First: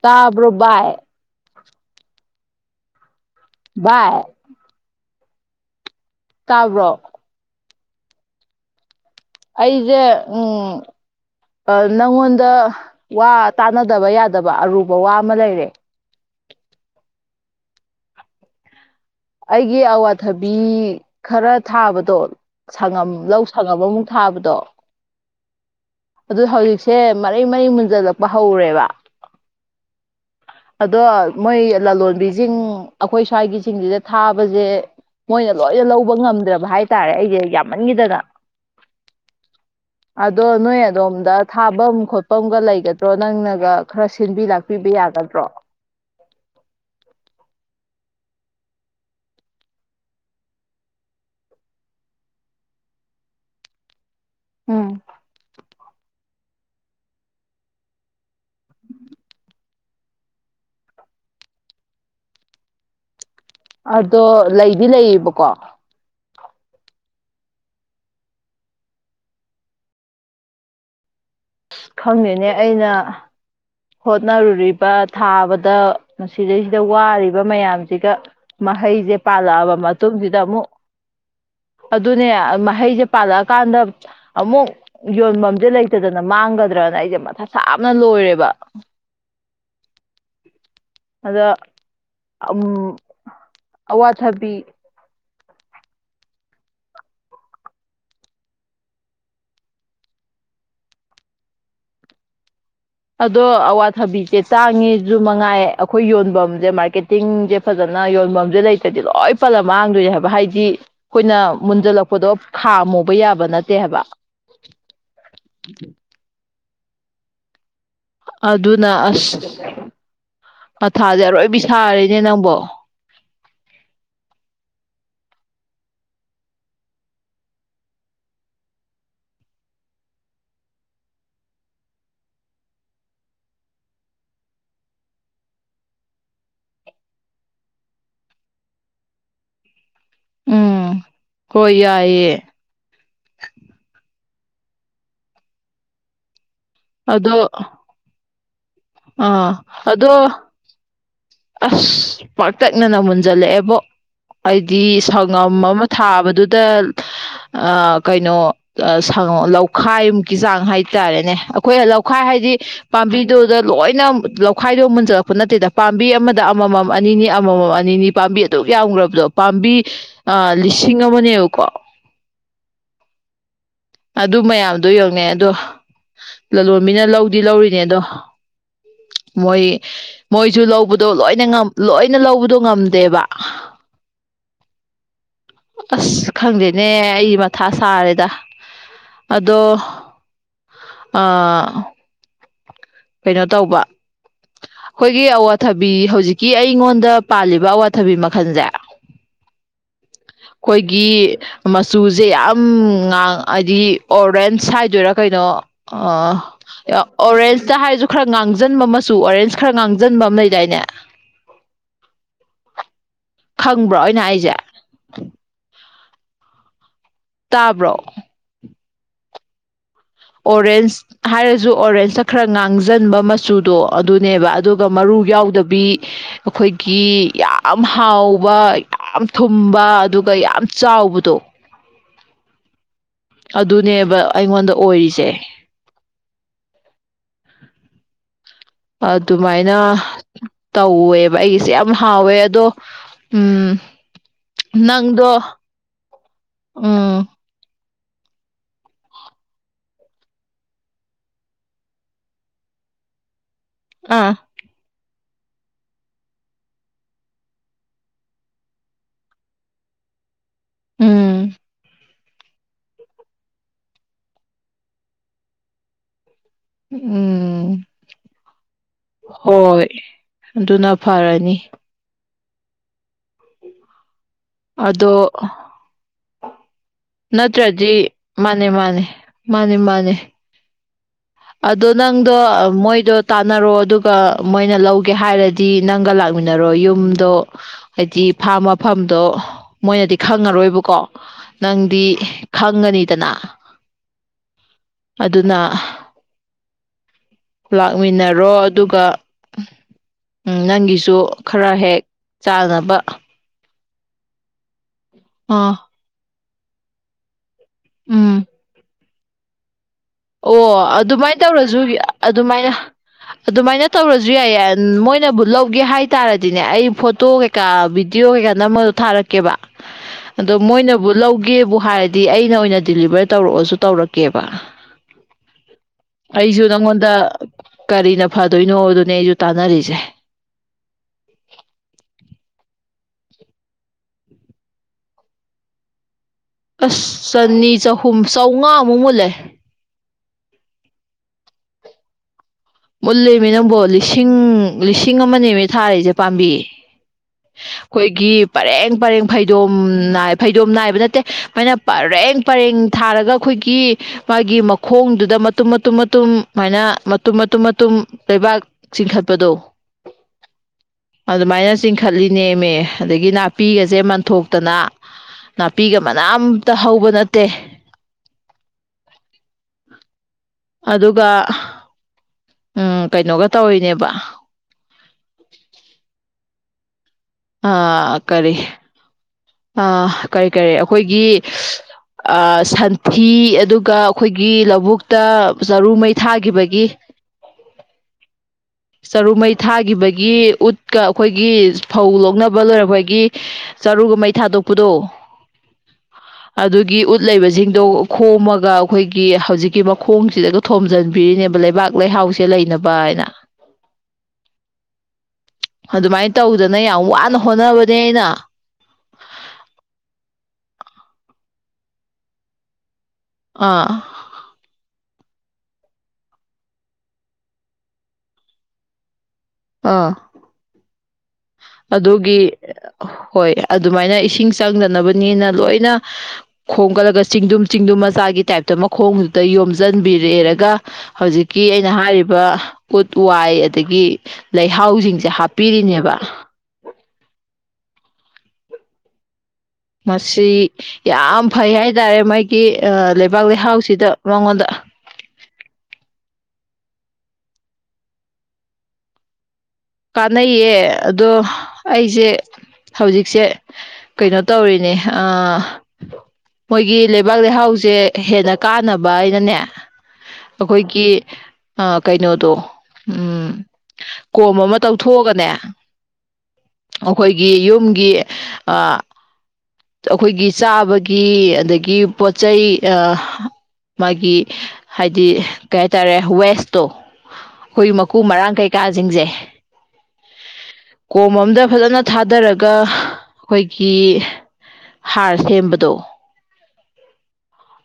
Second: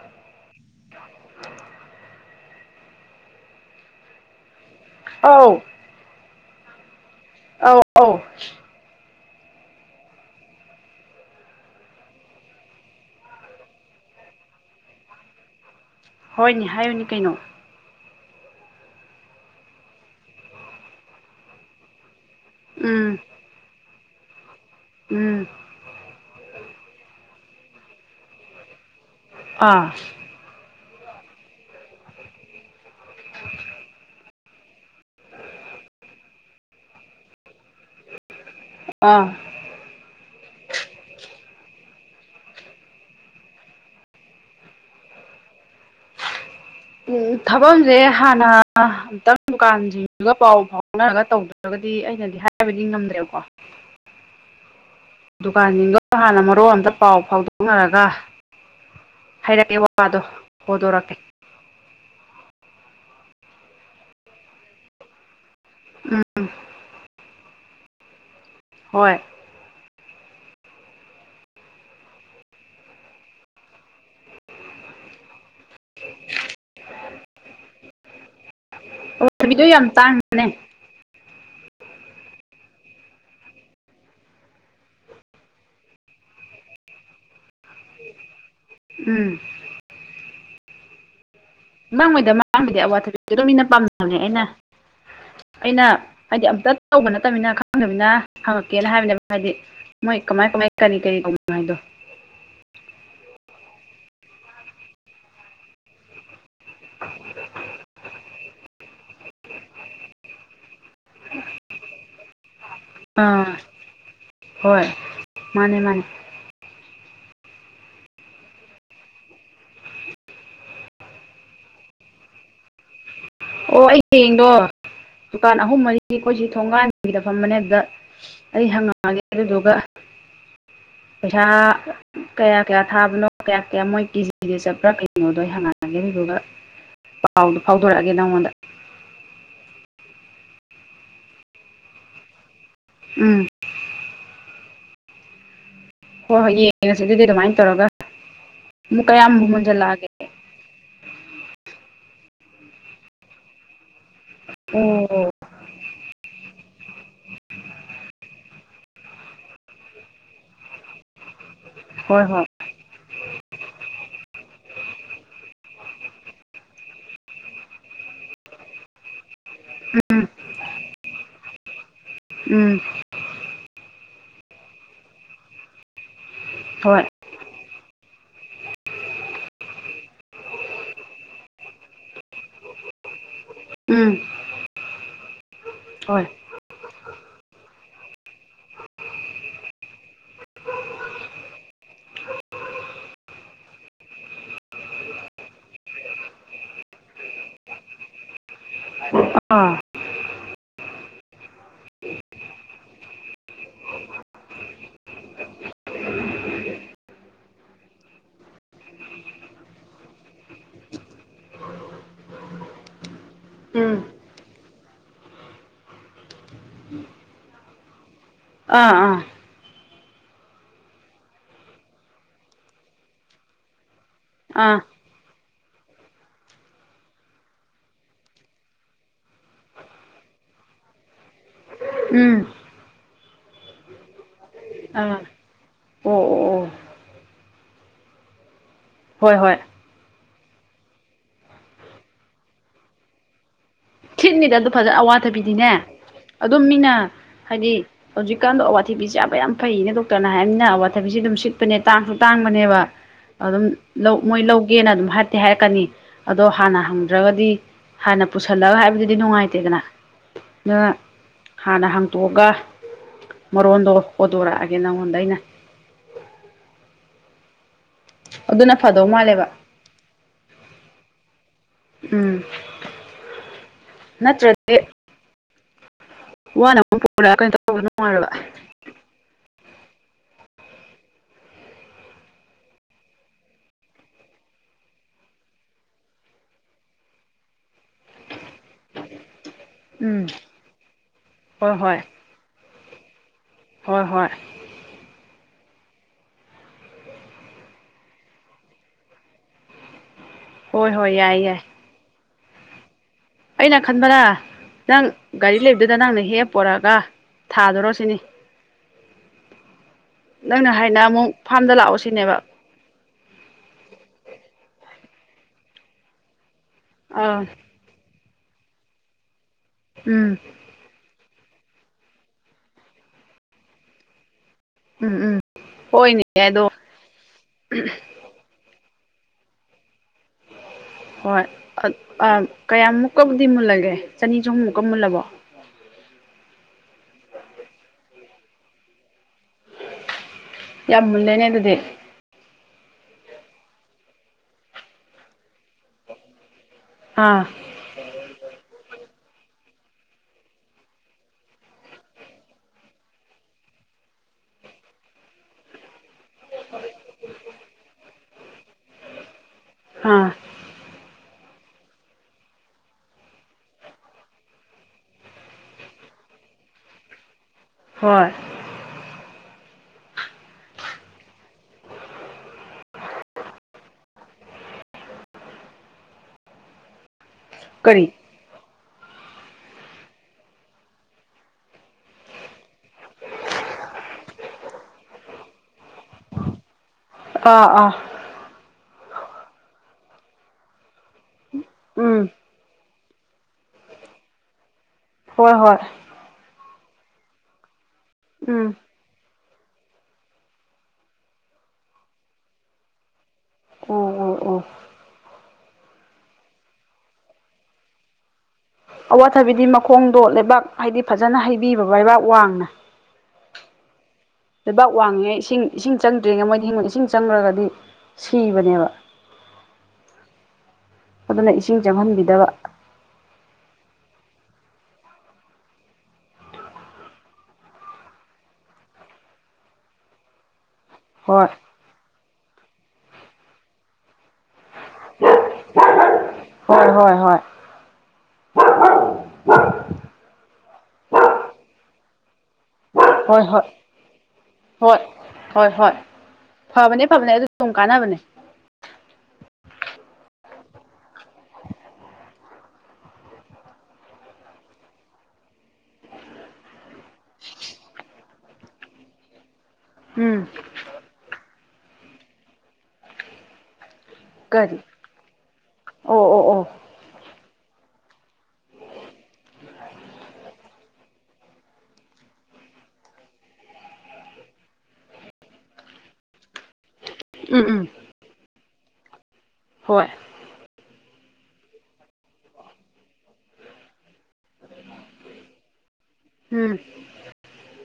ꯇꯥꯕ꯭ꯔꯣ ꯕꯥꯏ ꯕꯥꯏ ꯑꯧ ꯇꯥꯕ꯭ꯔꯣ? ꯑꯧ ꯑꯧ ꯑꯩꯖ‌ꯦ ꯎꯝ ꯑꯩ ꯅꯪꯉꯣꯟꯗ ꯋꯥ ꯇꯥꯟꯅꯗꯕ ꯌꯥꯗꯕ ꯑꯔꯨꯕ ꯋꯥ ꯑꯃ ꯂꯩꯔꯦ ꯫ ꯍꯣꯏꯅ‌ꯦ ꯍꯥꯏꯌꯨꯅꯤ ꯀꯩꯅꯣ? ꯑꯩꯒꯤ ꯑꯋꯥꯊꯥꯕꯤ ꯈꯔ ꯊꯥꯕꯗꯣ ꯁꯪꯉꯝ ꯎꯝ ꯂꯧ ꯁꯪꯉꯝ ꯑꯃꯃꯨꯛ ꯊꯥꯕꯗꯣ ꯎꯝ ꯑꯗꯨ ꯍꯧꯖꯤꯛꯁꯦ ꯃꯔꯩ ꯃꯔꯩ ꯃꯨꯟꯖꯜꯂꯛꯄ ꯍꯧꯔꯦꯕ ꯑꯥ ꯑꯗꯣ ꯃꯣꯏ ꯂꯥꯂꯣꯟꯕꯤꯖꯤꯡ ꯑꯈꯣꯏ ꯁ꯭ꯋꯥꯏꯒꯤꯁꯤꯡꯁꯤꯗ ꯊꯥꯕꯖ‌ꯦ ꯃꯣꯏꯅ ꯂꯣꯏꯅ ꯂꯧꯕ ꯉꯝꯗ꯭ꯔꯕ ꯍꯥꯏꯇꯥꯔꯦ ꯑꯩꯁꯦ ꯌꯥꯃꯟꯈꯤꯗꯅ ꯑꯥ [inaudible] ꯑꯗꯣ ꯅꯣꯏ ꯑꯗꯣꯝꯗ ꯊꯥꯚꯝ ꯈꯣꯠꯐꯝꯒ ꯂꯩꯒꯗ꯭ꯔꯣ ꯅꯪꯅꯒ ꯈꯔ ꯁꯤꯟꯕꯤ ꯄꯤꯕ ꯌꯥꯒꯗ꯭ꯔꯣ ꯎꯝ ꯊꯥꯕꯝꯖ‌ꯦ ꯍꯥꯟꯅ ꯑꯝꯇꯪ ꯗꯨꯀꯥꯟꯁꯤꯡꯗꯨꯒ ꯄꯥꯎ ꯐꯥꯎꯅꯔꯒ ꯇꯧꯗ꯭ꯔꯒꯗꯤ ꯑꯩꯅꯗꯤ ꯍꯥꯏꯕꯗꯤ ꯉꯝꯗ꯭ꯔꯦꯕꯀꯣ ꯎꯝ ꯫ ꯗꯨꯀꯥꯟꯁꯤꯡꯗ‌ꯣ ꯍꯥꯟꯅ ꯃꯔꯣꯟ ꯑꯝꯇ ꯄꯥꯎ ꯐꯥꯎꯗꯣꯛꯅꯔꯒ ꯔꯛꯀꯦ ꯋꯥꯗꯣ ꯍꯧꯗꯣꯔꯛꯀꯦ ꯫ ꯑꯗꯣ ꯂꯩꯗꯤ ꯂꯩꯌꯦꯕꯀꯣ ꯫ ꯎꯝ꯫ ꯍꯣꯏ ꯑꯁ ꯈꯪꯗꯦꯅꯦ ꯑꯩꯅ ꯍꯣꯠꯅꯔꯨꯔꯤꯕ ꯊꯥꯕꯗ ꯃꯁꯤꯗꯩꯁꯤꯗ ꯋꯥꯔꯤꯕ ꯃꯌꯥꯝꯁꯤꯒ ꯃꯍꯩꯖ‌ꯦ ꯑꯋꯥꯊꯕꯤꯗꯣ ꯄꯥꯜꯂꯛꯑꯕ ꯌꯥꯝ ꯃꯇꯨꯡꯁꯤꯗ ꯇꯥꯡꯕꯅꯦ ꯑꯃꯨꯛ ꯑꯗꯨꯅꯦ ꯃꯍꯩꯖ‌ꯦ ꯄꯥꯜꯂꯛꯑꯀꯥꯟꯗ ꯑꯃꯨꯛ ꯌꯣꯟꯐꯝꯁꯦ ꯂꯩꯇꯗꯅ ꯃꯥꯡꯒꯗ꯭ꯔꯅ ꯑꯩꯁꯦ ꯃꯊꯥ ꯁꯥꯥꯕꯅ ꯂꯣꯏꯔꯦꯕ ꯫ ꯎꯝ꯫ ꯑꯗ‌ꯣ ꯃꯥꯡꯉꯣꯏꯗ ꯃꯥꯡꯕꯨꯗꯤ ꯑꯋꯥꯄꯗꯨꯗꯤ ꯗꯨ ꯃꯤꯅ ꯄꯥꯝꯅꯕꯅꯦ ꯑꯩꯅ ꯑꯋꯥꯊꯕꯤ ꯑꯩꯅ ꯍꯥꯏꯗꯤ ꯑꯝꯇ ꯇꯧꯕ ꯅꯠꯇꯃꯤꯅ ꯈꯪꯗꯃꯤꯅ ꯍꯪꯉꯛꯀꯦꯅ ꯍꯥꯏꯕꯅꯦꯕ ꯍꯥꯏꯗꯤ ꯃꯣꯏ ꯀꯃꯥꯏ ꯀꯃꯥꯏ ꯀꯔꯤ ꯀꯔꯤ ꯇꯧꯕꯅ‌ꯣ ꯍꯥꯏꯗꯣ ꯑꯗꯣ ꯑꯋꯥꯊꯕꯤꯁꯦ ꯇꯥꯡꯉꯦꯁꯨ ꯃꯉꯥꯏ ꯑꯈꯣꯏ ꯌꯣꯟꯐꯝ [unintelligible] ꯃꯥꯔꯀꯦꯇꯤꯡꯁꯦ ꯐꯖꯅ ꯌꯣꯟꯐꯝꯁꯦ ꯂꯩꯇ꯭ꯔꯗꯤ ꯂꯣꯏ ꯄꯠꯂ ꯃꯥꯡꯗꯣꯏꯅꯦ ꯍꯥꯏꯕ ꯍꯥꯏꯗꯤ ꯈꯣꯏꯅ ꯃꯨꯟꯖꯤꯜꯂꯛꯄꯗꯣ ꯈꯥꯝꯃꯨꯕ ꯌꯥꯕ ꯑꯥ ꯅꯠꯇꯦ ꯍꯥꯏꯕ ꯍꯣꯏ ꯃꯥꯅꯦ ꯃꯥꯅꯦ ꯑꯗꯨꯅ ꯑꯁ ꯃꯊꯥꯁꯦ ꯑꯔꯣꯏꯕꯤ ꯁꯥꯔꯤꯅꯦ ꯅꯪꯕꯣ ꯫ ꯑꯣ ꯑꯩ ꯍꯌꯦꯡꯗꯣ ꯗꯨꯀꯥꯟ ꯑꯍꯨꯝ ꯃꯔꯤ ꯑꯩꯈꯣꯏꯁꯤ ꯊꯣꯡꯒꯥꯟꯒꯤꯗ ꯐꯝꯕꯅꯦ ꯑꯗꯨꯗ ꯑꯩ ꯍꯪꯉꯛꯑꯒꯦ ꯑꯗꯨꯗꯨꯒ ꯄꯩꯁꯥ ꯀꯌꯥ ꯀꯌꯥ ꯊꯥꯕꯅꯣ ꯀꯌꯥ ꯀꯌꯥ ꯃꯣꯏ ꯀꯦꯖꯤꯗ ꯆꯠꯄ꯭ꯔꯥ ꯀꯩꯅꯣꯗꯣ ꯑꯩ ꯍꯪꯉꯛꯑꯒꯦ ꯑꯗꯨꯗꯨꯒ ꯄꯥꯎꯗꯨ ꯐꯥꯎꯗꯣꯔꯛꯑꯒꯦ ꯅꯪꯉꯣꯟꯗ ꯎꯝ ꯍꯣꯏ ꯌꯥꯏꯑꯦ ꯎꯝ꯫ ꯍꯣꯏ ꯍꯣꯏ ꯌꯦꯡꯉꯁꯤ ꯑꯗꯨꯗꯤ ꯑꯗꯣ ꯑꯗꯨꯃꯥꯏꯅ ꯇꯧꯔꯒ ꯑꯃꯨꯛ ꯀꯌꯥꯝꯕꯨ ꯑꯥ ꯑꯗꯣ ꯃꯨꯟꯖꯤꯜꯂꯛꯑꯒꯦ ꯑꯁ ꯄꯥꯛꯇꯛꯅꯅ ꯃꯨꯟꯖꯜꯂꯛꯑꯦꯕꯣ ꯑꯩꯗꯤ ꯑꯣ ꯁꯥꯉꯝ ꯑꯃ ꯊꯥꯕꯗꯨꯗ ꯑ ꯀꯩꯅꯣ ꯑ ꯁꯥꯉꯝ ꯂꯧꯈꯥꯏꯃꯨꯛꯀꯤ ꯆꯥꯡ ꯍꯥꯏꯇꯥꯔꯦꯅꯦ ꯑ ꯑꯩꯈꯣꯏ ꯂꯧꯈꯥꯏ ꯍꯣꯏ ꯍꯣꯏ ꯍꯥꯏꯗꯤ ꯄꯥꯝꯕꯤꯗꯨꯗ ꯂꯣꯏꯅ ꯂꯧꯈꯥꯏꯗꯣ ꯃꯨꯟꯖꯜꯂꯛꯄ ꯅꯠꯇꯦꯗꯝ ꯄꯥꯝꯕꯤ ꯑꯃꯗ ꯑꯃꯃꯝ ꯑꯅꯤꯅꯤ ꯑꯃꯃꯝ ꯑꯅꯤꯅꯤ ꯄꯥꯝꯕꯤ ꯑꯗꯨꯛ ꯌꯥꯝꯈ꯭ꯔꯕꯗꯣ ꯄꯥꯝꯕꯤ ꯎꯝ ꯑ ꯂꯤꯁꯤꯑꯃꯅꯦꯕꯀꯣ ꯎꯝ꯫ ꯑꯗꯨ ꯃꯌꯥꯝꯗꯣ ꯌꯦꯡꯑꫭꯅꯦ ꯑꯗꯣ ꯂꯥꯂꯣꯟꯕꯤꯅ ꯍꯣꯏ ꯂꯧꯗꯤ ꯂꯧꯔꯤ ꯅꯦꯗꫭ ꯃꯣꯏ ꯃꯣꯏꯁꯨ ꯂꯧ ꯕꯨꯗꯣ ꯂꯣꯏꯅ ꯉꯝ ꯂꯣꯏꯅ ꯂꯧꯕꯗꯣ ꯉꯝꯗꯦꯕ ꯎꯝ꯫ ꯍꯣꯏ ꯑꯁ ꯈꯪꯗꯦꯅꯦ ꯑꯩ ꯃꯊꯥ ꯁꯥꯔꯦꯗ ꯑꯗꯣ ꯑꯥ ꯀꯩꯅꯣ ꯇꯧꯕ ꯑꯩꯈꯣꯏꯒꯤ ꯑꯋꯥꯊꯕꯤ ꯍꯧꯖꯤꯛꯀꯤ ꯑꯩꯉꯣꯟꯗ ꯄꯥꯜꯂꯤꯕ ꯑꯋꯥꯊꯕꯤ ꯃꯈꯜꯁꯦ ꯑꯥ ꯈꯣꯏꯒꯤ ꯃꯆꯨꯁꯦ ꯌꯥꯝ ꯉꯥꯡ ꯍꯥꯏꯗꯤ ꯑꯣꯔꯦꯟꯁ ꯍꯥꯏꯗꯣꯏꯔꯥ ꯀꯩꯅꯣ ꯑꫭ ꯌꯥꯝ ꯑꯣꯔꯦꯟꯁ ꯇꯥ ꯍꯥꯏꯁꯨ ꯈꯔ ꯉꯥꯡꯖꯟꯕ ꯃꯆꯨ ꯑꯣꯔꯦꯟꯁ ꯈꯔ ꯉꯥꯡꯖꯟꯕ ꯑꯃ ꯂꯩꯗꯥꯏꯅꯦ ꯎꯝ ꯈꯪꯕ꯭ꯔꯣ ꯑꯩꯅ ꯍꯥꯏꯁꯦ ꯇꯥꯕ꯭ꯔꯣ ꯑꯥ ꯑꯥ ꯑꯣꯔꯦꯟꯁ ꯍꯥꯏꯔꯁꯨ ꯑꯣꯔꯦꯟꯁꯇ ꯈꯔ ꯉꯥꯡꯖꯟꯕ ꯃꯆꯨꯗꯣ ꯑꯗꯨꯅꯦꯕ ꯑꯥ ꯑꯗꯨꯒ ꯃꯔꯨ ꯌꯥꯎꯗꯕꯤ ꯑꯩꯈꯣꯏꯒꯤ ꯌꯥꯝ ꯍꯥꯎꯕ ꯌꯥꯝ ꯊꯨꯝꯕ ꯑꯗꯨꯒ ꯌꯥꯝ ꯆꯥꯎꯕꯗꯣ ꯎꯝ ꯑꯗꯨꯅꯦꯕ ꯑꯩꯉꯣꯟꯗ ꯑꯥ ꯑꯣꯏꯔꯤꯁꯦ ꯑꯣ ꯑꯣ ꯑꯣ ꯍꯣꯏ ꯍꯣꯏ ꯑꯗꯨꯃꯥꯏꯅ ꯇꯧꯋꯦꯕ ꯑꯩꯒꯤꯁꯦ ꯌꯥꯝ ꯍꯥꯎꯋꯦ ꯑꯗꯣ ꯎꯝ ꯁꯤꯠꯅꯤꯗ ꯑꯗꯨ ꯐꯖꯅ ꯅꯪꯗꯣ ꯑꯋꯥꯊꯕꯤꯗꯤꯅꯦ ꯑꯗꯨꯝ ꯃꯤꯅ ꯎꯝ ꯍꯥꯏꯗꯤ ꯍꯧꯖꯤꯛꯀꯥꯟꯗꯣ ꯑꯋꯥꯊꯤꯕꯤ ꯆꯥꯕ ꯌꯥꯝ ꯐꯩꯌꯦꯅꯦ ꯗꯣꯛꯇꯔꯅ ꯍꯥꯏꯔꯅꯤꯅ ꯑꯋꯥꯊꯕꯤꯁꯦ ꯑꯗꯨꯝ ꯁꯤꯠꯄꯅꯦ ꯇꯥꯡꯁꯨ ꯇꯥꯡꯕꯅꯦꯕ ꯑꯗꯨꯝ ꯂꯧ ꯑꯥ ꯃꯣꯏ ꯂꯧ ꯒꯦꯅ ꯑꯗꯨꯝ ꯍꯥꯏꯇꯤ ꯍꯥꯏꯔꯛꯀꯅꯤ ꯑꯗꯣ ꯍꯥꯟꯅ ꯍꯪꯗ꯭ꯔꯒꯗꯤ ꯍꯥꯟꯅ ꯄꯨꯁꯜꯂꯒ ꯍꯥꯏꯕꯗꯤ ꯅꯨꯡꯉꯥꯏꯇꯦꯗꯅ ꯍꯥꯟꯅ ꯎꯝ ꯍꯪ -unintelligible ꯇꯣꯛꯑꯒ ꯃꯔꯣꯟꯗꯣ ꯍꯣꯗꯣꯔꯛꯑꯒꯦ ꯅꯪꯉꯣꯟꯗ ꯑꯩꯅ ꯎꯝ ꯑꯗꯨꯅ ꯐꯗꯧ ꯃꯥꯜꯂꯦꯕ ꯍꯣꯏ ꯑꯗꯨꯅ ꯐꯔꯅꯤ ꯎꯝ ꯅꯠꯇ꯭ꯔ ꯑꯗꯣ ꯅꯠꯇ꯭ꯔꯗꯤ ꯋꯥꯅ--inaudible ꯃꯥꯅꯦ ꯃꯥꯅꯦ ꯃꯥꯅꯦ ꯃꯥꯅꯦ ꯑꯗꯣ ꯅꯪꯗꯣ ꯃꯣꯏꯗꯣ ꯇꯥꯟꯅꯔꯣ ꯑꯗꯨꯒ ꯃꯣꯏꯅ ꯂꯧꯒꯦ ꯍꯥꯏꯔ unintelligible ꯗꯤ ꯅꯪꯒ ꯂꯥꯛꯃꯤꯟꯅꯔꯣ ꯌꯨꯝꯗꯣ ꯍꯥꯏꯗꯤ ꯐꯥꯔꯃ- unintelligible ꯃꯐꯝꯗꯣ ꯃꯣꯏꯅꯗꯤ ꯎꯝ ꯈꯪꯉꯔꯣꯏꯕꯀꯣ ꯍꯣꯏ ꯍꯣꯏ ꯅꯪꯗꯤ ꯈꯪꯒꯅꯤꯗꯅ ꯍꯣꯏ ꯍꯣꯏ ꯑꯗꯨꯅ ꯂꯥꯛꯃꯤꯟꯅꯔꯣ ꯑꯗꯨꯒ ꯍꯣꯏ ꯍꯣꯏ ꯅꯪꯒꯤꯁꯨ ꯌꯥꯏ ꯌꯥꯏ ꯈꯔ ꯍꯦꯛ ꯆꯥꯅꯕ ꯑꯩꯅ ꯈꯟꯕꯅꯥ ꯅꯪ ꯒꯥꯔꯤ ꯑꯥ ꯂꯩꯕꯗꯨꯗ ꯅꯪꯅ ꯍꯦꯛ ꯄꯣꯔꯛꯑꯒ ꯊꯥꯗꯣꯔꯁꯤꯅꯤ ꯎꯝ ꯑꯣ ꯅꯪꯅ ꯍꯥꯏꯅ ꯑꯃꯨꯛ ꯑꯗꯨꯃꯥꯏꯅ ꯐꯥꯔꯝꯗ ꯇꯧꯔꯁꯨ ꯂꯥꯛꯑꯣ ꯁꯤꯅꯦꯕ ꯑꯗꯨꯃꯥꯏꯅ ꯑꯗꯨꯃꯥꯏꯅ ꯇꯧꯔꯁꯨ ꯌꯥꯏꯌꯦ ꯃꯣꯏꯅꯕꯨ ꯂꯧꯒꯦ ꯍꯥꯏꯇꯥꯔꯗꯤꯅꯦ ꯑꯩ ꯐꯣꯇꯣ ꯑꯥ ꯀꯩꯀꯥ ꯚꯤ- unintelligible ꯚꯤꯗꯤꯌꯣ ꯀꯩꯀꯥꯅꯝꯃ ꯊꯥꯔꯛꯀꯦꯕ ꯎꯝ ꯑꯗꯣ ꯃꯣꯏꯅꯕꯨ ꯂꯧꯒꯦꯕꯨ ꯍꯥꯏꯔꯗꯤ ꯑꯩꯅ ꯑꯣꯏꯅ ꯗꯤꯂꯤꯚꯔ ꯇꯧꯔꯛꯑꯣꯁꯨ ꯇꯧꯔꯛꯀꯦꯕ ꯎꯝ ꯎꯝ ꯍꯣꯏꯅꯦ ꯑꯩꯁꯨ ꯑꯗꯣ ꯅꯪꯉꯣꯟꯗ ꯀꯔꯤꯅ ꯐꯗꯣꯏꯅꯣ ꯑꯗꯨꯅꯦ ꯑꯩꯁꯨ ꯇꯥꯟꯅꯔꯤꯁꯦ ꯍꯣꯏ ꯀꯌꯥꯃꯨꯛꯀꯕꯨꯗꯤ ꯃꯨꯜꯂꯒꯦ ꯆꯅꯤ ꯆꯍꯨꯝꯃꯨꯛꯀ ꯃꯨꯜꯂꯕꯣ ꯑꯁ ꯆꯅꯤ ꯆꯍꯨꯝ ꯆꯥꯝꯃꯉꯥꯃꯨꯛ ꯃꯨꯜꯂꯦ ꯌꯥꯝꯃꯨꯟꯂꯦꯅꯦ ꯑꯗꯨꯗꯤ ꯃꯨꯜꯂꯦꯃꯤ ꯅꯪꯕꯣ ꯂꯤꯁꯤꯡ ꯂꯤꯁꯤꯡ ꯑꯃꯅꯦꯃꯤ ꯊꯥꯔꯤꯁꯦ ꯄꯥꯝꯕꯤ ꯑꯥ ꯑꯩꯈꯣꯏꯒꯤ ꯄꯔꯦꯡ ꯄꯔꯦꯡ ꯐꯩꯗꯣꯝ ꯅꯥꯏ ꯐꯩꯗꯣꯝ ꯅꯥꯏꯕ ꯅꯠꯇꯦ- unintelligible ꯄꯔꯦꯡ ꯄꯔꯦꯡ ꯊꯥꯔꯒ ꯑꯩꯈꯣꯏꯒꯤ ꯃꯥꯒꯤ ꯃꯈꯣꯡꯗꯨꯗ ꯃꯇꯨꯝ ꯃꯇꯨꯝ ꯃꯇꯨꯝ ꯁꯨꯃꯥꯏꯅ ꯃꯇꯨꯝ ꯃꯇꯨꯝ ꯃꯇꯨꯝ ꯂꯩꯕꯥꯛ ꯆꯤꯡꯈꯠꯄꯗꯣ ꯍꯥꯥ ꯑꯗꯨꯃꯥꯏꯅ ꯆꯤꯡꯈꯠꯂꯤꯅꯦꯃꯦ ꯑꯗꯒꯤ ꯅꯥꯄꯤꯒꯁꯦ ꯃꯟꯊꯣꯛꯇꯅ ꯅꯥꯄꯤꯒ ꯃꯅꯥ ꯑꯝꯇ ꯍꯧꯕ ꯅꯠꯇꯦ ꯍꯣꯏ ꯑꯗꯨꯒ ꯎꯝ ꯀꯩꯅꯣꯒ ꯇꯧꯔꯤꯅꯦꯕ ꯑꯥ ꯀꯔꯤ ꯑ ꯀꯔꯤ ꯀꯔꯤ ꯑꯩꯈꯣꯏꯒꯤ ꯁꯟꯊꯤ ꯑꯗꯨꯒ ꯑꯩꯈꯣꯏꯒꯤ ꯂꯧꯕꯨꯛꯇ ꯆꯔꯨ ꯃꯩ ꯊꯥꯈꯤꯕꯒꯤ ꯑꯥ ꯑꯥ ꯆꯔꯨ ꯃꯩ ꯊꯥꯈꯤꯕꯒꯤ ꯎꯠꯀ ꯑꯩꯈꯣꯏꯒꯤ ꯐꯧ ꯎꯝ ꯂꫭꯛꯅꯕ ꯂꯣꯔꯛꯄꯒꯤ ꯆꯔꯨꯒ ꯃꯩ ꯊꯥꯗꯣꯛꯄꯗꯣ ꯍꯣꯏ ꯍꯣꯏ ꯑꯗꯨꯒꯤ ꯎꯠ ꯂꯩꯕꯁꯤꯡꯗꯣ ꯎꯝ ꯈꯣꯝꯃꯒ ꯑꯩꯈꯣꯏꯒꯤ ꯍꯧꯖꯤꯛꯀꯤ ꯃꯈꯣꯡꯁꯤꯗꯁꯨ ꯊꯣꯝꯖꯤꯟꯕꯤꯔꯤꯅꯦꯕ ꯂꯩꯕꯥꯛ ꯂꯩꯍꯥꯎꯁꯦ ꯂꯩꯅꯕ ꯍꯥꯏꯅ ꯑꯣ ꯑꯣ ꯑꯣ ꯑꯗꯨꯃꯥꯏꯅ ꯇꯧꯗꯅ ꯌꯥꯝ ꯋꯥꯅ ꯍꯣꯠꯅꯕꯅꯦ ꯑꯩꯅ ꯑꯋꯥꯊꯕꯤꯗꯤ ꯃꯈꯣꯡꯗꯣ ꯂꯩꯕꯥꯛ ꯍꯥꯏꯗꯤ ꯐꯖꯅ ꯍꯩꯕꯤꯕ ꯂꯩꯕꯥꯛ ꯋꯥꯡꯅ ꯑꯥ ꯂꯩꯕꯥꯛ ꯋꯥꯡꯉꯤꯉꯦ ꯏꯁꯤꯡ ꯏꯁꯤꯡ ꯆꯪꯗ꯭ꯔꯤꯉꯩ ꯃꯣꯏꯗꯤ ꯏꯁꯤꯡ ꯆꯪꯈ꯭ꯔꯒꯗꯤ ꯁꯤꯕꯅꯦꯕ ꯑꯥ ꯑꯗꯨꯅ ꯏꯁꯤꯡ ꯑꯗꯨꯒꯤ ꯆꯪꯍꯟꯕꯤꯗꯕ ꯍꯣꯏ ꯑꯗꯨꯃꯥꯏꯅ ꯏꯁꯤꯡ ꯆꯪꯗꯅꯕꯅꯤꯅ ꯂꯣꯏꯅ ꯈꯣꯡꯒꯠꯂꯒ ꯆꯤꯡꯗꯨꯝ ꯆꯤꯡꯗꯨꯝ ꯃꯆꯥꯒꯤ ꯇꯥꯏꯞꯇ ꯃꯈꯣꯡꯗꯨꯗ ꯌꯣꯝꯁꯤꯟꯕꯤꯔꯦꯔꯒ ꯍꯣꯏ ꯍꯧꯖꯤꯛꯀꯤ ꯑꯩꯅ ꯍꯥꯏꯔꯤꯕ ꯎꯠ ꯋꯥꯏ ꯑꯗꯒꯤ ꯂꯩꯍꯥꯎꯁꯤꯡꯁꯦ ꯍꯥꯞꯄꯤꯔꯤꯅꯦꯕ ꯍꯣꯏ ꯍꯣꯏ ꯍꯣꯏ ꯃꯁꯤ ꯌꯥꯝ ꯐꯩ ꯍꯥꯏꯇꯥꯔꯦ ꯃꯥꯒꯤ ꯍꯣꯏ ꯂꯩꯕꯥꯛ ꯍꯣꯏ ꯂꯩꯍꯥꯎꯁꯤꯗ ꯃꯉꯣꯟꯗ ꯍꯣꯏ ꯍꯣꯏ ꯍꯣꯏ ꯐꯕꯅꯦ ꯐꯕꯅꯦ ꯑꯗꯨ ꯁꯝ ꯀꯥꯟꯅꯕꯅꯦ ꯀꯥꯟꯅꯩꯌꯦ ꯑꯗꯣ ꯑꯩꯁꯦ ꯍꯧꯖꯤꯛꯁꯦ ꯀꯩꯅꯣ ꯇꯧꯔꯤꯅꯦ ꯑ ꯃꯣꯏꯒꯤ ꯂꯩꯕꯥꯛ ꯂꯩꯍꯥꯎꯁꯦ ꯍꯦꯟꯅ ꯀꯥꯟꯅꯕ ꯍꯥꯏꯅꯅꯦ ꯎꯝ꯫ ꯑꯩꯈꯣꯏꯒꯤ ꯀꯩꯅꯣꯗꯣ ꯎꯝ ꯀꯔꯤ ꯊꯣꯛꯑꯒꯅꯦ ꯑꯣ ꯑꯣ ꯑꯣ ꯑꯩꯈꯣꯏꯒꯤ ꯌꯨꯝꯒꯤ ꯑ ꯑꯩꯈꯣꯏꯒꯤ ꯆꯥꯕꯒꯤ ꯑꯗꯒꯤ ꯄꯣꯠꯆꯩꯩ ꯑ ꯃꯥꯒꯤ ꯍꯥꯏꯗꯤ ꯀꯩ ꯍꯥꯏꯇꯥꯔꯦ ꯋꯦꯁꯇꯣ ꯎꯝ ꯎꯝ ꯑꯩꯈꯣꯏ ꯃꯀꯨ ꯃꯔꯥꯡ ꯀꯩꯀꯥꯁꯤꯡꯁꯦ ꯍꯣꯏ ꯀꯣꯝ ꯑꯝꯗ ꯐꯖꯅ ꯊꯥꯗꯔꯒ ꯑꯩꯈꯣꯏꯒꯤ ꯍꯥꯔ ꯁꯦꯝꯕꯗꯣ ꯎꯝ꯫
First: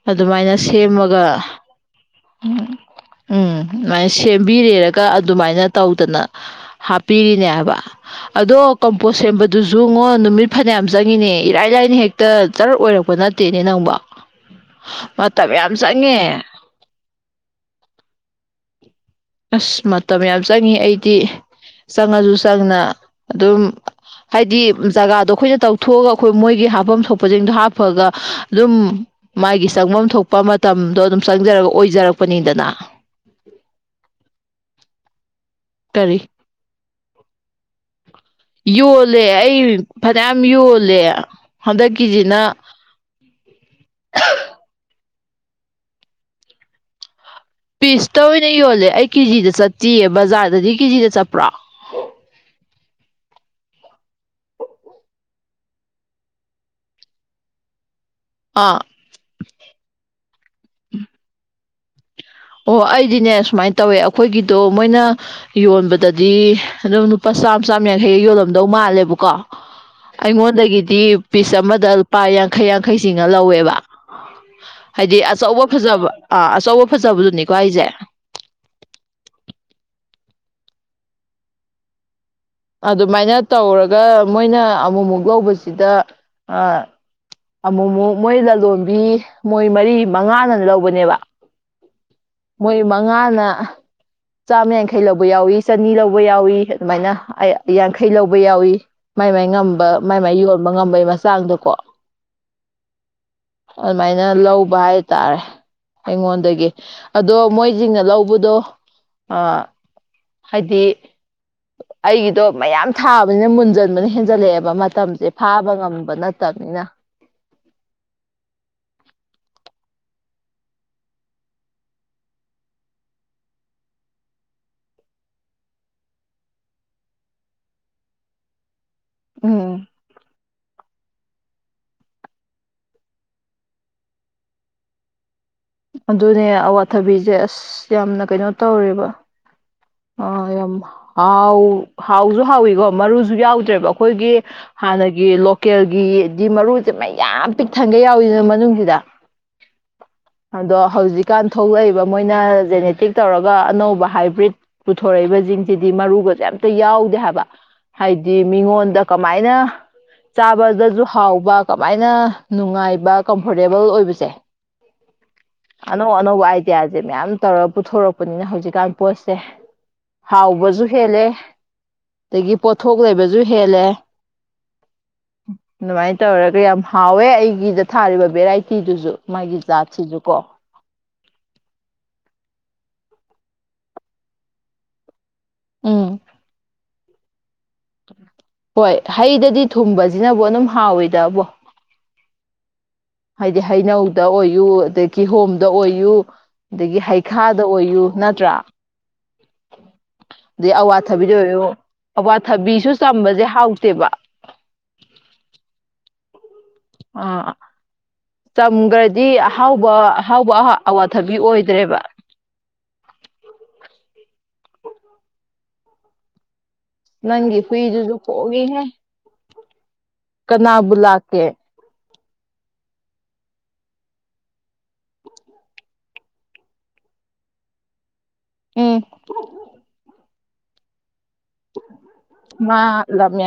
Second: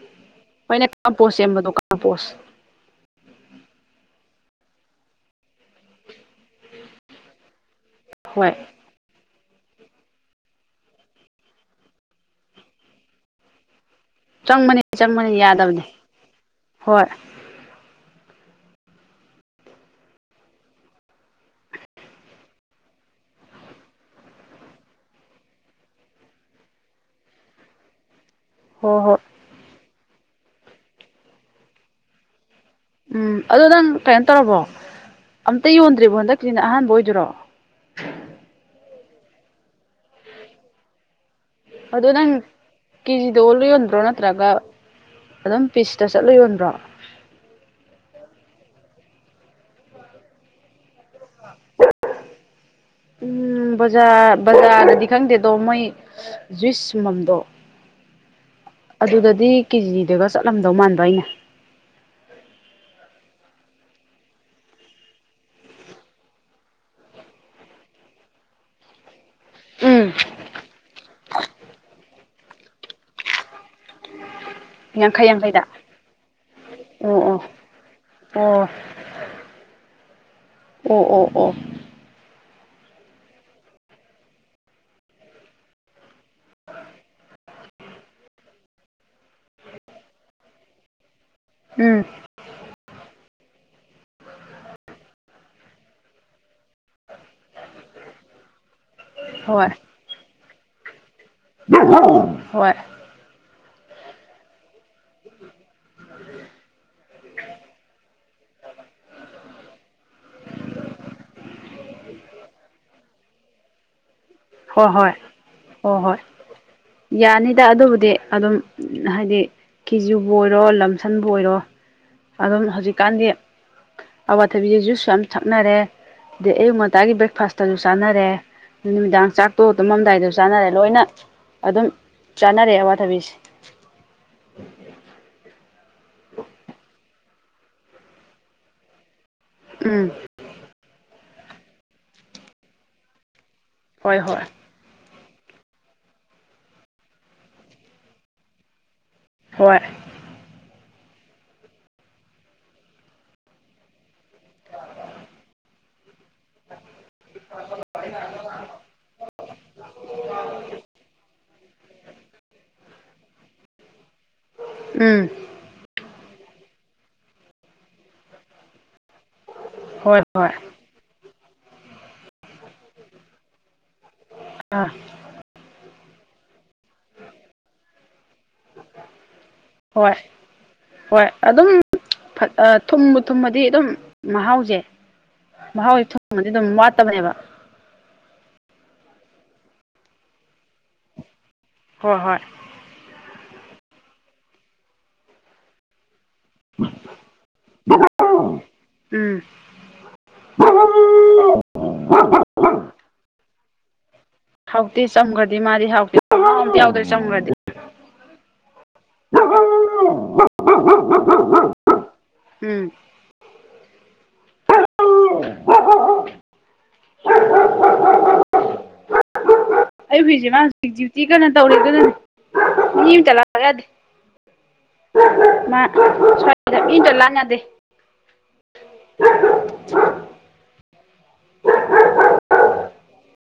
ꯑꯗꯨꯃꯥꯏꯅ ꯍꯣꯏꯅꯦ ꯀꯝꯄꯣꯁ ꯁꯦꯝꯃꯒ ꯁꯦꯝꯕꯗꯣ ꯀꯝꯄꯣꯁ ꯎꯝ ꯎꯝ ꯑꯗꯨꯃꯥꯏꯅ ꯁꯦꯝꯕꯤꯔꯦꯔꯒ ꯑꯗꯨꯃꯥꯏꯅ ꯇꯧꯗꯅ ꯍꯥꯞꯄꯤꯔꯤꯅꯦ ꯍꯥꯏꯕ ꯍꯣꯏ ꯑꯗꯣ ꯀꯝꯄꯣꯁ ꯁꯦꯝꯕꯗꯨꯁꯨꯉꯣ ꯅꯨꯃꯤꯠ ꯐꯅꯌꯥꯝ ꯆꯪꯉꯤꯅꯦ ꯏꯔꯥꯏ ꯂꯥꯏꯅ ꯍꯦꯛꯇ ꯆꯔ ꯑꯣꯏꯔꯛꯄ ꯅꯠꯇꯦꯅꯦ ꯅꯪꯕꫭ ꯆꯪꯕꯅꯤ ꯆꯪꯕꯅꯤ ꯃꯇꯝ ꯌꯥꯝ ꯌꯥꯗꯕꯅꯤ ꯆꯪꯉꯦ ꯍꯣꯏ ꯑꯁ ꯃꯇꯝ ꯌꯥꯝ ꯆꯪꯉꯦ ꯑꯩꯗꯤ ꯆꯪꯉꯁꯨ ꯆꯪꯅ ꯑꯗꯨꯝ ꯍꯥꯏꯗꯤ ꯖꯒꯥꯗꯣ ꯑꯩꯈꯣꯏꯅ ꯇꯧꯊꯣꯛꯑꯒ ꯑꯩꯈꯣꯏ ꯃꯣꯏꯒꯤ ꯍꯥꯞꯐꯝ ꯊꯣꯛꯄꯁꯤꯡꯗꯣ ꯍꯥꯞꯄꯒ ꯑꯗꯨꯝ ꯍꯣꯏ ꯍꯣꯏ ꯃꯥꯒꯤ ꯆꯪꯐꯝ ꯊꯣꯛꯄ ꯃꯇꯝꯗꯣ ꯑꯗꯨꯝ ꯆꯪꯖꯔꯒ ꯑꯣꯏꯖꯔꯛꯄꯅꯤꯗꯅ ꯎꯝ ꯑꯗꯣ ꯅꯪ ꯀꯩꯅꯣ ꯇꯧꯔꯕꯣ ꯑꯝꯇ ꯌꯣꯟꯗ꯭ꯔꯤꯕꯣ ꯀꯔꯤ ꯍꯟꯗꯛꯀꯤꯁꯤꯅ ꯑꯍꯥꯟꯕ ꯑꯣꯏꯗꯣꯏꯔꯣ ꯌꯣꯜꯂꯦ ꯑꯩ ꯐꯅꯌꯥꯝ ꯌꯣꯜꯂꯦ ꯑꯗꯣ ꯅꯪ ꯍꯟꯗꯛꯀꯤꯁꯤꯅ ꯀꯦꯖꯤꯗ ꯑꯣꯜꯂ ꯌꯣꯟꯕ꯭ꯔꯣ ꯅꯠꯇ꯭ꯔꯒ ꯑꯗꯨꯝ ꯄꯤꯁꯇ ꯆꯠꯂ ꯌꯣꯟꯕ꯭ꯔꯣ ꯄꯤꯁꯇ ꯑꯣꯏꯅ ꯌꯣꯜꯂꯦ ꯑꯩ ꯀꯦꯖꯤꯗ ꯆꯠꯇꯤꯌꯦ ꯕꯖꯥꯔꯗꯗꯤ ꯀꯦꯖꯤꯗ ꯆꯠꯄ꯭ꯔꯣ ꯎꯝ ꯕꯖꯥꯔ ꯕꯖꯥꯔꯗꯗꯤ ꯈꯪꯗꯦꯗꯣ ꯃꯣꯏ ꯖꯨꯏꯁ ꯁꯨꯝꯕꯝꯗꯣ ꯑꯥ ꯑꯗꯨꯗꯗꯤ ꯀꯦꯖꯤꯗꯒ ꯆꯠꯂꯝꯗꯧ ꯃꯥꯟꯕ ꯑꯩꯅ ꯑꯣ ꯑꯩꯗꯤꯅꯦ ꯁꯨꯃꯥꯏ ꯇꯧꯋꯦ ꯑꯈꯣꯏꯒꯤꯗꯣ ꯃꯣꯏꯅ ꯌꯣꯟꯕꯗꯗꯤ ꯑꯗꯨꯝ ꯂꯨꯄꯥ ꯆꯥꯝ ꯆꯥꯝꯌꯥꯡꯈꯩꯒꯤ ꯌꯣꯜꯂꯝꯗꯧ ꯃꯥꯜꯂꯦꯕꯀꯣ ꯎꯝ ꯑꯩꯉꯣꯟꯗꯒꯤꯗꯤ ꯄꯤꯁ ꯑꯃꯗ ꯂꯨꯄꯥ ꯌꯥꯡꯈꯩ ꯌꯥꯡꯈꯩ ꯆꯤꯉꯥ ꯂꯧꯋꯦꯕ ꯍꯥꯏꯗꯤ ꯌꯥꯡꯈꯩ ꯌꯥꯡꯈꯩꯗ ꯑꯆꯧꯕ ꯐꯖꯕ ꯑꯥ ꯑꯆꯧꯕ ꯑꯣ ꯐꯖꯕꯗꯨꯅꯤꯀꯣ ꯍꯥꯏꯁꯦ ꯑꯣ ꯑꯣ ꯑꯣ ꯑꯣ ꯑꯗꯨꯃꯥꯏꯅ ꯇꯧꯔꯒ ꯃꯣꯏꯅ ꯑꯃꯨꯛꯃꯨꯛ ꯂꯧꯕꯁꯤꯗ ꯑꯃꯨꯛꯃꯨꯛ ꯃꯣꯏ ꯂꯂꯣꯟꯕꯤ ꯃꯣꯏ ꯃꯔꯤ ꯃꯉꯥꯅ ꯂꯧꯕꯅꯦꯕ ꯎꯝ ꯃꯣꯏ ꯃꯉꯥꯅ ꯆꯥꯝꯃꯌꯥꯡꯈꯩ ꯂꯧꯕ ꯌꯥꯎꯏ ꯆꯅꯤ ꯂꯧꯕ ꯌꯥꯎꯏ ꯑꯗꯨꯃꯥꯏꯅ ꯌꯥꯡꯈꯩ ꯂꯧꯕ ꯌꯥꯎꯏ ꯃꯥꯏ ꯃꯥꯏ ꯍꯣꯏ ꯉꯝꯕ ꯃꯥꯏ ꯃꯥꯏ ꯌꯣꯟꯕ ꯉꯝꯕꯩ ꯃꯆꯥꯡꯗꯀꯣ ꯍꯣꯏ ꯑꯗꯨꯃꯥꯏꯅ ꯂꯧꯕ ꯍꯥꯏ ꯇꯥꯔꯦ ꯑꯩꯉꯣꯟꯗꯒꯤ ꯑꯗꯣ ꯃꯣꯏꯖꯤꯡꯅ ꯂꯧꯕꯗꯣ ꯍꯥꯏꯗꯤ ꯑꯩꯒꯤꯗꯣ ꯃꯌꯥꯝ ꯊꯥꯕꯅꯤꯅ ꯃꯨꯟꯖꯟꯕꯅ ꯍꯦꯟꯖꯜꯂꯛꯑꯦꯕ ꯍꯣꯏ ꯃꯇꯝꯁꯦ ꯐꯥꯕ ꯍꯣꯏ ꯉꯝꯕ ꯍꯣꯏ ꯅꯠꯇꯕꯅꯤꯅ ꯌꯥꯅꯤꯗ ꯑꯗꯨꯕꯨꯗꯤ ꯑꯗꯨꯝ ꯍꯥꯏꯗꯤ ꯀꯤꯖꯤꯕꯨ ꯑꯣꯏꯔꯣ ꯂꯝꯁꯝꯕꯨ ꯑꯣꯏꯔꯣ ꯑꯗꯨꯝ ꯍꯧꯖꯤꯛꯀꯥꯟꯗꯤ ꯑꯋꯥꯊꯕꯤ ꯖꯨꯏꯁꯨꯨ ꯌꯥꯝ ꯊꯛꯅꯔꯦ ꯗ ꯑꯌꯨꯛ ꯉꯟꯇꯥꯒꯤ ꯕ꯭ꯔꯦꯛꯐꯥꯁꯇꯁꯨ ꯆꯥꯅꯔꯦ ꯆꯥꯛ ꯇꯣꯛꯑꯒ ꯎꯝ ꯇꯨꯝꯃꯝꯗꯥꯏꯗ ꯆꯥꯅꯔꯦ ꯂꯣꯏꯅ ꯑꯗꯨꯝ ꯆꯥꯅꯔꯦ ꯑꯋꯥꯊꯕꯤꯁꯦ ꯑꯗꯨꯅꯦ ꯑꯋꯥꯊꯕꯤꯁꯦ ꯑꯁ ꯌꯥꯝꯅ ꯀꯩꯅꯣ ꯇꯧꯔꯦꯕ ꯎꯝ ꯑ ꯌꯥꯝ ꯍꯥꯎ ꯍꯥꯎꯁꯨ ꯍꯥꯎꯋꯀꯣ ꯃꯔꯨꯁꯨ ꯌꯥꯎꯗ꯭ꯔꯦꯕ ꯍꯣꯏ ꯑꯩꯈꯣꯏꯒꯤ ꯍꯣꯏ ꯍꯥꯟꯅꯒꯤ ꯂꯣꯀꯦꯜꯒꯤꯗꯤ ꯃꯔꯨꯁꯦ ꯃꯌꯥꯝ ꯄꯤꯛꯊꯟꯒꯩ ꯌꯥꯎꯏꯗꯥꯅ ꯃꯅꯨꯡꯁꯤꯗ ꯍꯣꯏ ꯑꯗꯣ ꯍꯧꯖꯤꯛꯀꯥꯟ ꯊꯣꯛꯂꯛꯏꯕ ꯃꯣꯏꯅ ꯖꯦꯅꯦꯇꯤꯛ ꯇꯧꯔꯒ ꯑꯅꯧꯕ ꯍꯥꯏꯕ꯭ꯔꯤꯠ ꯄꯨꯊꯣꯔꯛꯏꯕ ꯁꯤꯡꯁꯤꯗꯤ ꯃꯔꯨꯒꯥ ꯀꯩꯝꯇ ꯌꯥꯎꯗꯦ ꯍꯥꯏꯕ ꯍꯥꯏꯗꯤ ꯃꯤꯉꯣꯟꯗ ꯀꯃꯥꯏꯅ ꯆꯥꯕꯗꯁꯨ ꯍꯥꯎꯕ ꯀꯃꯥꯏꯅ ꯅꯨꯡꯉꯥꯏꯕ ꯀꯝꯐꯣꯔꯇꯦꯕꯜ ꯑꯣꯏꯕꯁꯦ ꯎꯝ ꯑꯅꯧ ꯑꯅꯧꯕ ꯑꯥꯏꯗꯤꯌꯥꯁꯦ ꯃꯌꯥꯝ ꯇꯧꯔꯒ ꯄꯨꯊꯣꯔꯛꯄꯅꯤꯅ ꯍꯧꯖꯤꯛꯀꯥꯟ ꯄꯣꯠꯁꯦ ꯍꯣꯏ ꯍꯣꯏ ꯍꯥꯎꯕꯁꯨ ꯍꯦꯜꯂꯦ ꯑꯗꯒꯤ ꯄꯣꯠꯊꯣꯛ ꯂꯩꯕꯁꯨ ꯍꯦꯜꯂꯦ ꯑꯥ ꯑꯗꯨꯃꯥꯏꯅ ꯇꯧꯔꯒ ꯌꯥꯝ ꯍꯥꯎꯋꯦ ꯑꯩꯒꯤꯗ ꯊꯥꯔꯤꯕ ꯚꯦꯔꯥꯏꯇꯤꯗꯨꯁꯨ ꯃꯥꯒꯤ ꯍꯣꯏ ꯖꯥꯠꯁꯤꯁꯨ ꯀꯣ ꯍꯣꯏ ꯑꯗꯨꯝ ꯊꯨꯝꯕ ꯊꯨꯝꯕꯗꯤ ꯑꯗꯨꯝ ꯃꯍꯥꯎꯁꯦ ꯃꯍꯥꯎꯁꯦ ꯎꯝ ꯊꯨꯝꯃꯥꯗꯤ ꯑꯗꯨꯝ ꯋꯥꯠꯇꯕꯅꯦꯕ ꯍꯣꯏ ꯍꯩꯗꯗꯤ ꯊꯨꯝꯕꯁꯤꯅꯕꯨ ꯑꯗꯨꯝ ꯍꯥꯎꯏꯗꯕꯣ ꯍꯣꯏ ꯍꯣꯏ ꯍꯥꯏꯗꯤ ꯍꯩꯅꯧꯗ ꯑꯣꯏꯌꯨ ꯑꯗꯒꯤ ꯀꯤꯍꯣꯝꯗ ꯑꯣꯏꯌꯨ ꯑꯗꯒꯤ ꯍꯩꯈꯥꯗ ꯑꯣꯏꯌꯨ ꯅꯠꯇ꯭ꯔꯥ ꯎꯝ ꯑꯗꯩ ꯑꯋꯥꯊꯕꯤꯗ ꯑꯣꯏꯌꯣ ꯑꯋꯥꯊꯕꯤꯁꯨ ꯆꯝꯕꯁꯦ ꯍꯥꯎꯇꯦꯕ ꯍꯥꯎꯇꯦ ꯆꯝꯈ꯭ꯔꯗꯤ ꯃꯥꯗꯤ ꯍꯥꯎꯇꯦ ꯑꯝꯇ ꯌꯥꯎꯗ꯭ꯔꯦ ꯑꯥ ꯆꯝꯈ꯭ꯔꯗꯤ ꯆꯝꯈ꯭ꯔꯗꯤ ꯑꯍꯥꯎꯕ ꯑꯍꯥꯎꯕ ꯑꯋꯥꯊꯕꯤ ꯑꯣꯏꯗ꯭ꯔꯦꯕ ꯎꯝ ꯅꯪꯒꯤ ꯍꯨꯏꯗꯨꯖꯨ ꯈꯣꯡꯢꯍꯦ ꯑꯩ ꯍꯧꯖꯤꯛꯁꯦ ꯃꯥ ꯍꯧꯖꯤꯛ ꯗ꯭ꯌꯨꯇꯤ ꯂꯥꯛꯀꯦ ꯀꯩꯅꯣ ꯇꯧꯔꯦ ꯀꯅꯅꯦ ꯃꯤ ꯑꯃꯇ ꯂꯥꯛ ꯌꯥꯗꯦ ꯃꯥ ꯁ꯭ꯋꯥꯏꯗ ꯃꯤ ꯑꯝꯇ ꯂꯥꯟ ꯌꯥꯗꯦ ꯎꯝ ꯃꯥ ꯂꯝ ꯌ